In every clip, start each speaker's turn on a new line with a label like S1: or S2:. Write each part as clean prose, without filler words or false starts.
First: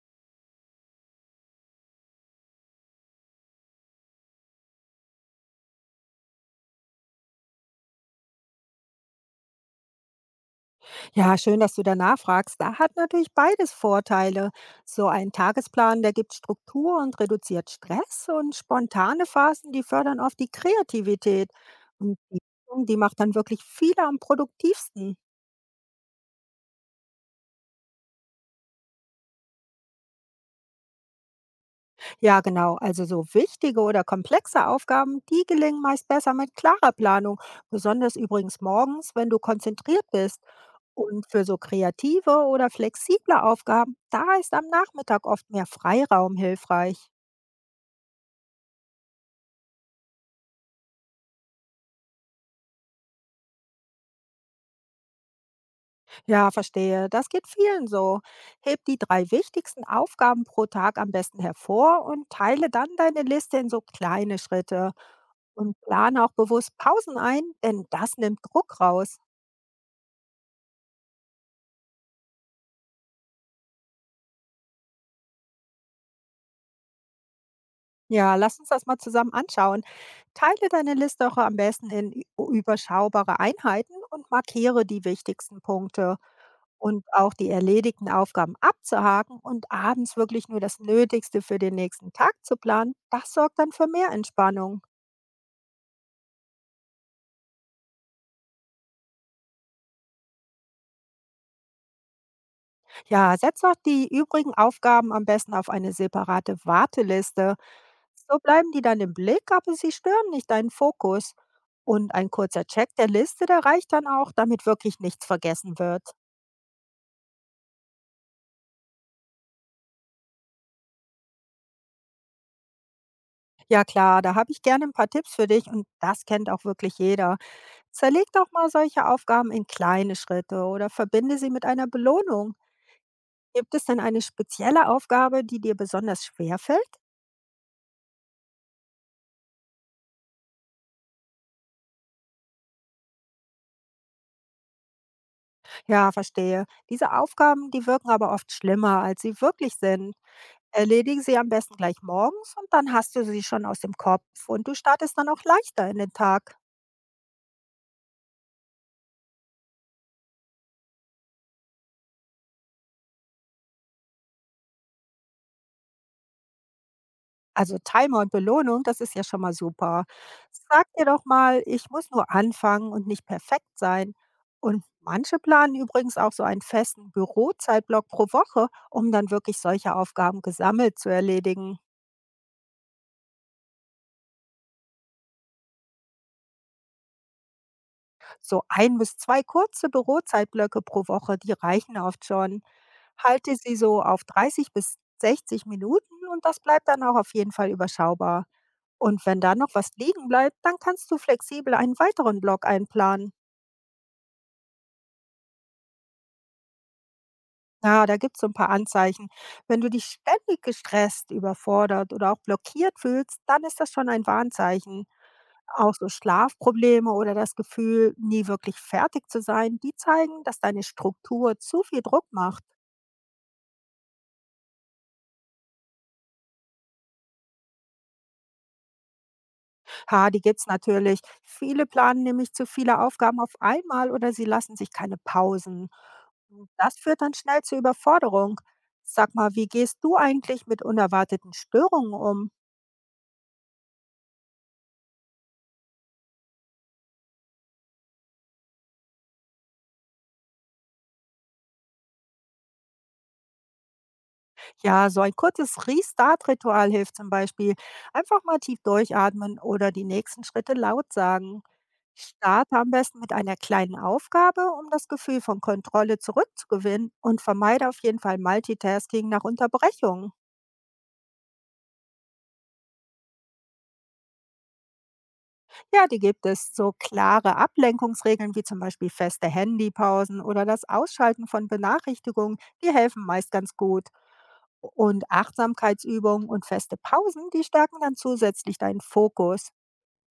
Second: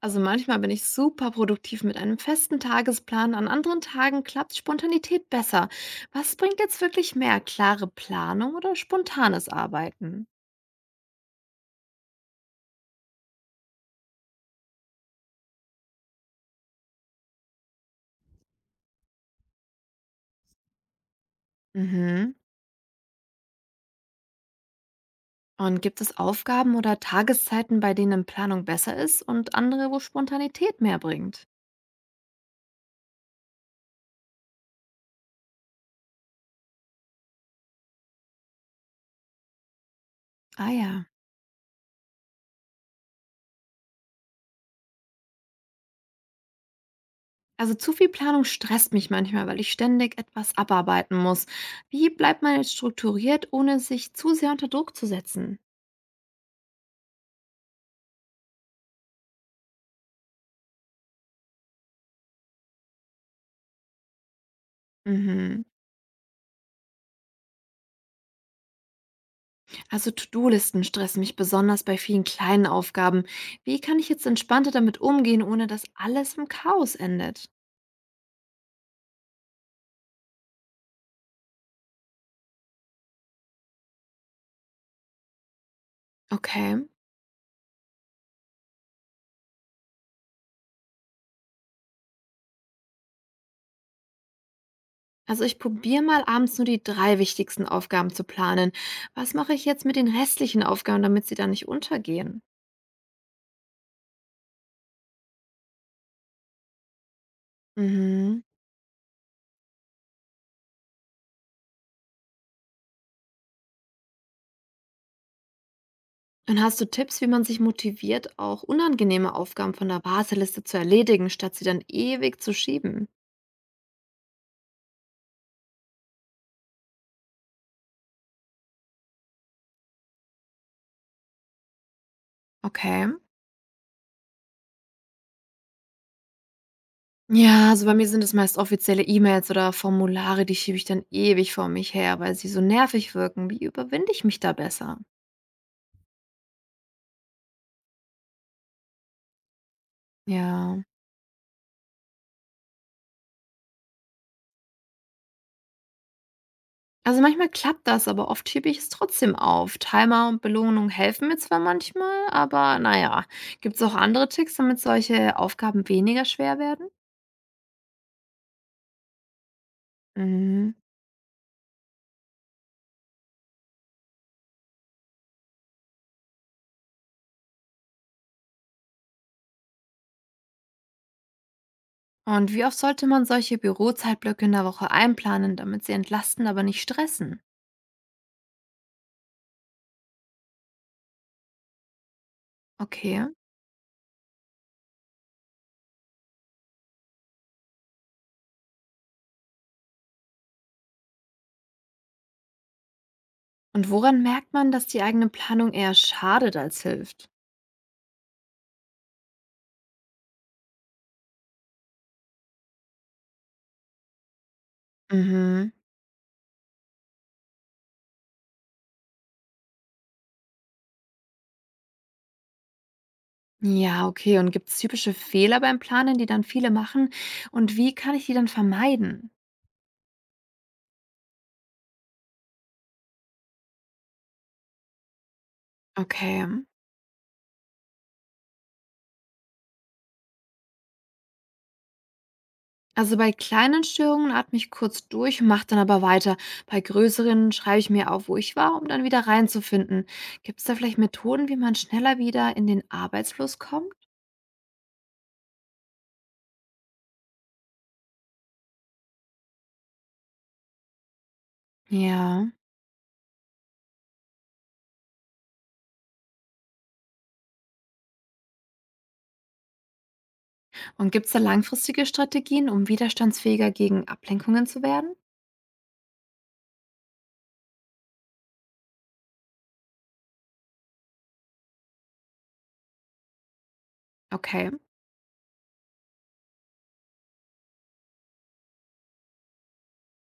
S1: Also manchmal bin ich super produktiv mit einem festen Tagesplan, an anderen Tagen klappt Spontanität besser. Was bringt jetzt wirklich mehr, klare Planung oder spontanes Arbeiten?
S2: Ja, schön, dass du danach fragst. Da hat natürlich beides Vorteile. So ein Tagesplan, der gibt Struktur und reduziert Stress und spontane Phasen, die fördern oft die Kreativität. Und
S1: Mhm.
S2: die, Übung, die macht dann wirklich viele am produktivsten.
S1: Und gibt es Aufgaben oder Tageszeiten, bei denen Planung besser ist und andere, wo Spontanität mehr bringt?
S2: Ja, genau. Also so wichtige oder komplexe Aufgaben, die gelingen meist besser mit klarer Planung. Besonders übrigens morgens, wenn du konzentriert bist.
S1: Ah ja.
S2: Und für so kreative oder flexible Aufgaben, da ist am Nachmittag oft mehr Freiraum hilfreich.
S1: Also zu viel Planung stresst mich manchmal, weil ich ständig etwas abarbeiten muss. Wie bleibt man jetzt strukturiert, ohne sich zu sehr unter Druck zu setzen?
S2: Ja, verstehe. Das geht vielen so. Heb die drei wichtigsten Aufgaben pro Tag am besten hervor und teile dann deine Liste in so kleine Schritte.
S1: Mhm.
S2: Und plane auch bewusst Pausen ein, denn das nimmt Druck raus.
S1: Also To-Do-Listen stressen mich besonders bei vielen kleinen Aufgaben. Wie kann ich jetzt entspannter damit umgehen, ohne dass alles im Chaos endet?
S2: Ja, lass uns das mal zusammen anschauen. Teile deine Liste auch am besten in überschaubare Einheiten und markiere die wichtigsten Punkte.
S1: Okay.
S2: Und auch die erledigten Aufgaben abzuhaken und abends wirklich nur das Nötigste für den nächsten Tag zu planen, das sorgt dann für mehr Entspannung.
S1: Also ich probiere mal abends nur die drei wichtigsten Aufgaben zu planen. Was mache ich jetzt mit den restlichen Aufgaben, damit sie dann nicht untergehen?
S2: Ja, setz auch die übrigen Aufgaben am besten auf eine separate Warteliste. So
S1: Mhm.
S2: bleiben die dann im Blick, aber sie stören nicht deinen Fokus. Und ein kurzer Check der Liste, der reicht dann auch, damit wirklich nichts vergessen wird.
S1: Und hast du Tipps, wie man sich motiviert, auch unangenehme Aufgaben von der Warteliste zu erledigen, statt sie dann ewig zu schieben?
S2: Ja klar, da habe ich gerne ein paar Tipps für dich und das kennt auch wirklich jeder. Zerleg doch mal solche Aufgaben in kleine Schritte oder verbinde sie mit einer Belohnung.
S1: Okay.
S2: Gibt es denn eine spezielle Aufgabe, die dir besonders schwer fällt?
S1: Ja, also bei mir sind es meist offizielle E-Mails oder Formulare, die schiebe ich dann ewig vor mich her, weil sie so nervig wirken. Wie überwinde ich mich da besser?
S2: Ja, verstehe. Diese Aufgaben, die wirken aber oft schlimmer, als sie wirklich sind.
S1: Ja.
S2: Erledige sie am besten gleich morgens und dann hast du sie schon aus dem Kopf und du startest dann auch leichter in den Tag.
S1: Also manchmal klappt das, aber oft schiebe ich es trotzdem auf. Timer und Belohnung helfen mir zwar manchmal, aber naja. Gibt es auch andere Tricks, damit solche Aufgaben weniger schwer werden?
S2: Also Timer und Belohnung, das ist ja schon mal super.
S1: Mhm.
S2: Sag dir doch mal, ich muss nur anfangen und nicht perfekt sein. Und manche planen übrigens auch so einen festen Bürozeitblock pro Woche, um dann wirklich solche Aufgaben gesammelt zu erledigen.
S1: Und wie oft sollte man solche Bürozeitblöcke in der Woche einplanen, damit sie entlasten, aber nicht stressen?
S2: So ein bis zwei kurze Bürozeitblöcke pro Woche, die reichen oft schon.
S1: Okay.
S2: Halte sie so auf 30 bis 60 Minuten und das bleibt dann auch auf jeden Fall überschaubar. Und wenn da noch was liegen bleibt, dann kannst du flexibel einen weiteren Block einplanen.
S1: Und woran merkt man, dass die eigene Planung eher schadet als hilft?
S2: Ja, da gibt's so ein paar Anzeichen. Wenn du dich ständig gestresst, überfordert oder auch blockiert fühlst, dann ist das schon ein Warnzeichen.
S1: Mhm.
S2: Auch so Schlafprobleme oder das Gefühl, nie wirklich fertig zu sein, die zeigen, dass deine Struktur zu viel Druck macht.
S1: Ja, okay. Und gibt es typische Fehler beim Planen, die dann viele machen? Und wie kann ich die dann vermeiden?
S2: Ha, die gibt's natürlich. Viele planen nämlich zu viele Aufgaben auf einmal oder sie lassen sich keine Pausen.
S1: Okay.
S2: Und das führt dann schnell zur Überforderung. Sag mal, wie gehst du eigentlich mit unerwarteten Störungen um?
S1: Also bei kleinen Störungen atme ich kurz durch und mache dann aber weiter. Bei größeren schreibe ich mir auf, wo ich war, um dann wieder reinzufinden. Gibt es da vielleicht Methoden, wie man schneller wieder in den Arbeitsfluss kommt?
S2: Ja, so ein kurzes Restart-Ritual hilft zum Beispiel. Einfach mal tief durchatmen oder die nächsten Schritte laut sagen.
S1: Ja.
S2: Starte am besten mit einer kleinen Aufgabe, um das Gefühl von Kontrolle zurückzugewinnen und vermeide auf jeden Fall Multitasking nach Unterbrechungen.
S1: Und gibt es da langfristige Strategien, um widerstandsfähiger gegen Ablenkungen zu werden?
S2: Ja, die gibt es, so klare Ablenkungsregeln wie zum Beispiel feste Handypausen oder das Ausschalten von Benachrichtigungen. Die helfen meist ganz gut.
S1: Okay.
S2: Und Achtsamkeitsübungen und feste Pausen, die stärken dann zusätzlich deinen Fokus.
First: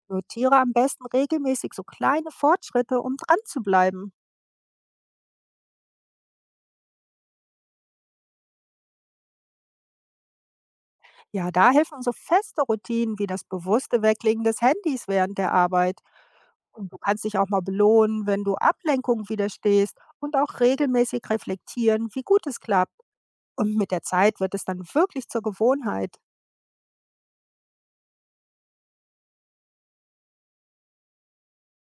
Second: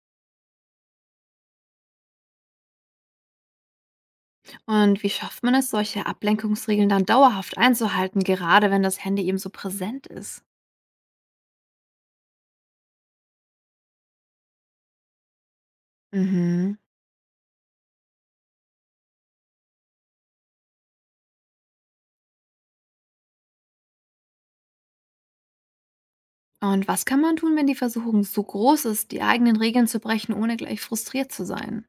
S2: Notiere am besten regelmäßig so kleine Fortschritte, um dran zu bleiben.
S1: Und wie schafft man es, solche Ablenkungsregeln dann dauerhaft einzuhalten, gerade wenn das Handy eben so präsent ist?
S2: Ja, da helfen so feste Routinen wie das bewusste Weglegen des Handys während der Arbeit.
S1: Mhm.
S2: Und du kannst dich auch mal belohnen, wenn du Ablenkung widerstehst und auch regelmäßig reflektieren, wie gut es klappt. Und mit der Zeit wird es dann wirklich zur Gewohnheit.
S1: Und was kann man tun, wenn die Versuchung so groß ist, die eigenen Regeln zu brechen, ohne gleich frustriert zu sein?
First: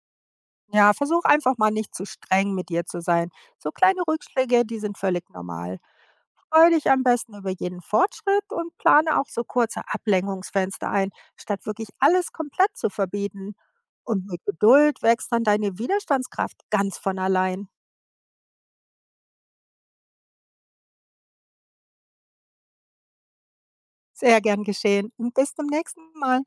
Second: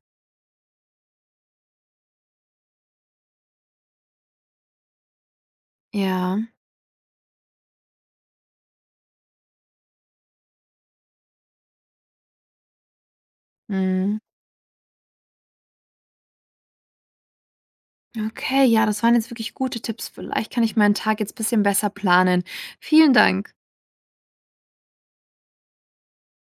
S2: Ja, versuch einfach mal nicht zu streng mit dir zu sein. So kleine Rückschläge, die sind völlig normal.
S1: Ja.
S2: Freue dich am besten über jeden Fortschritt und plane auch so kurze Ablenkungsfenster ein, statt wirklich alles komplett zu verbieten.
S1: Mhm.
S2: Und mit Geduld wächst dann deine Widerstandskraft ganz von allein.
S1: Okay, ja, das waren jetzt wirklich gute Tipps. Vielleicht kann ich meinen Tag jetzt ein bisschen besser planen. Vielen Dank.
S2: Sehr gern geschehen und bis zum nächsten Mal.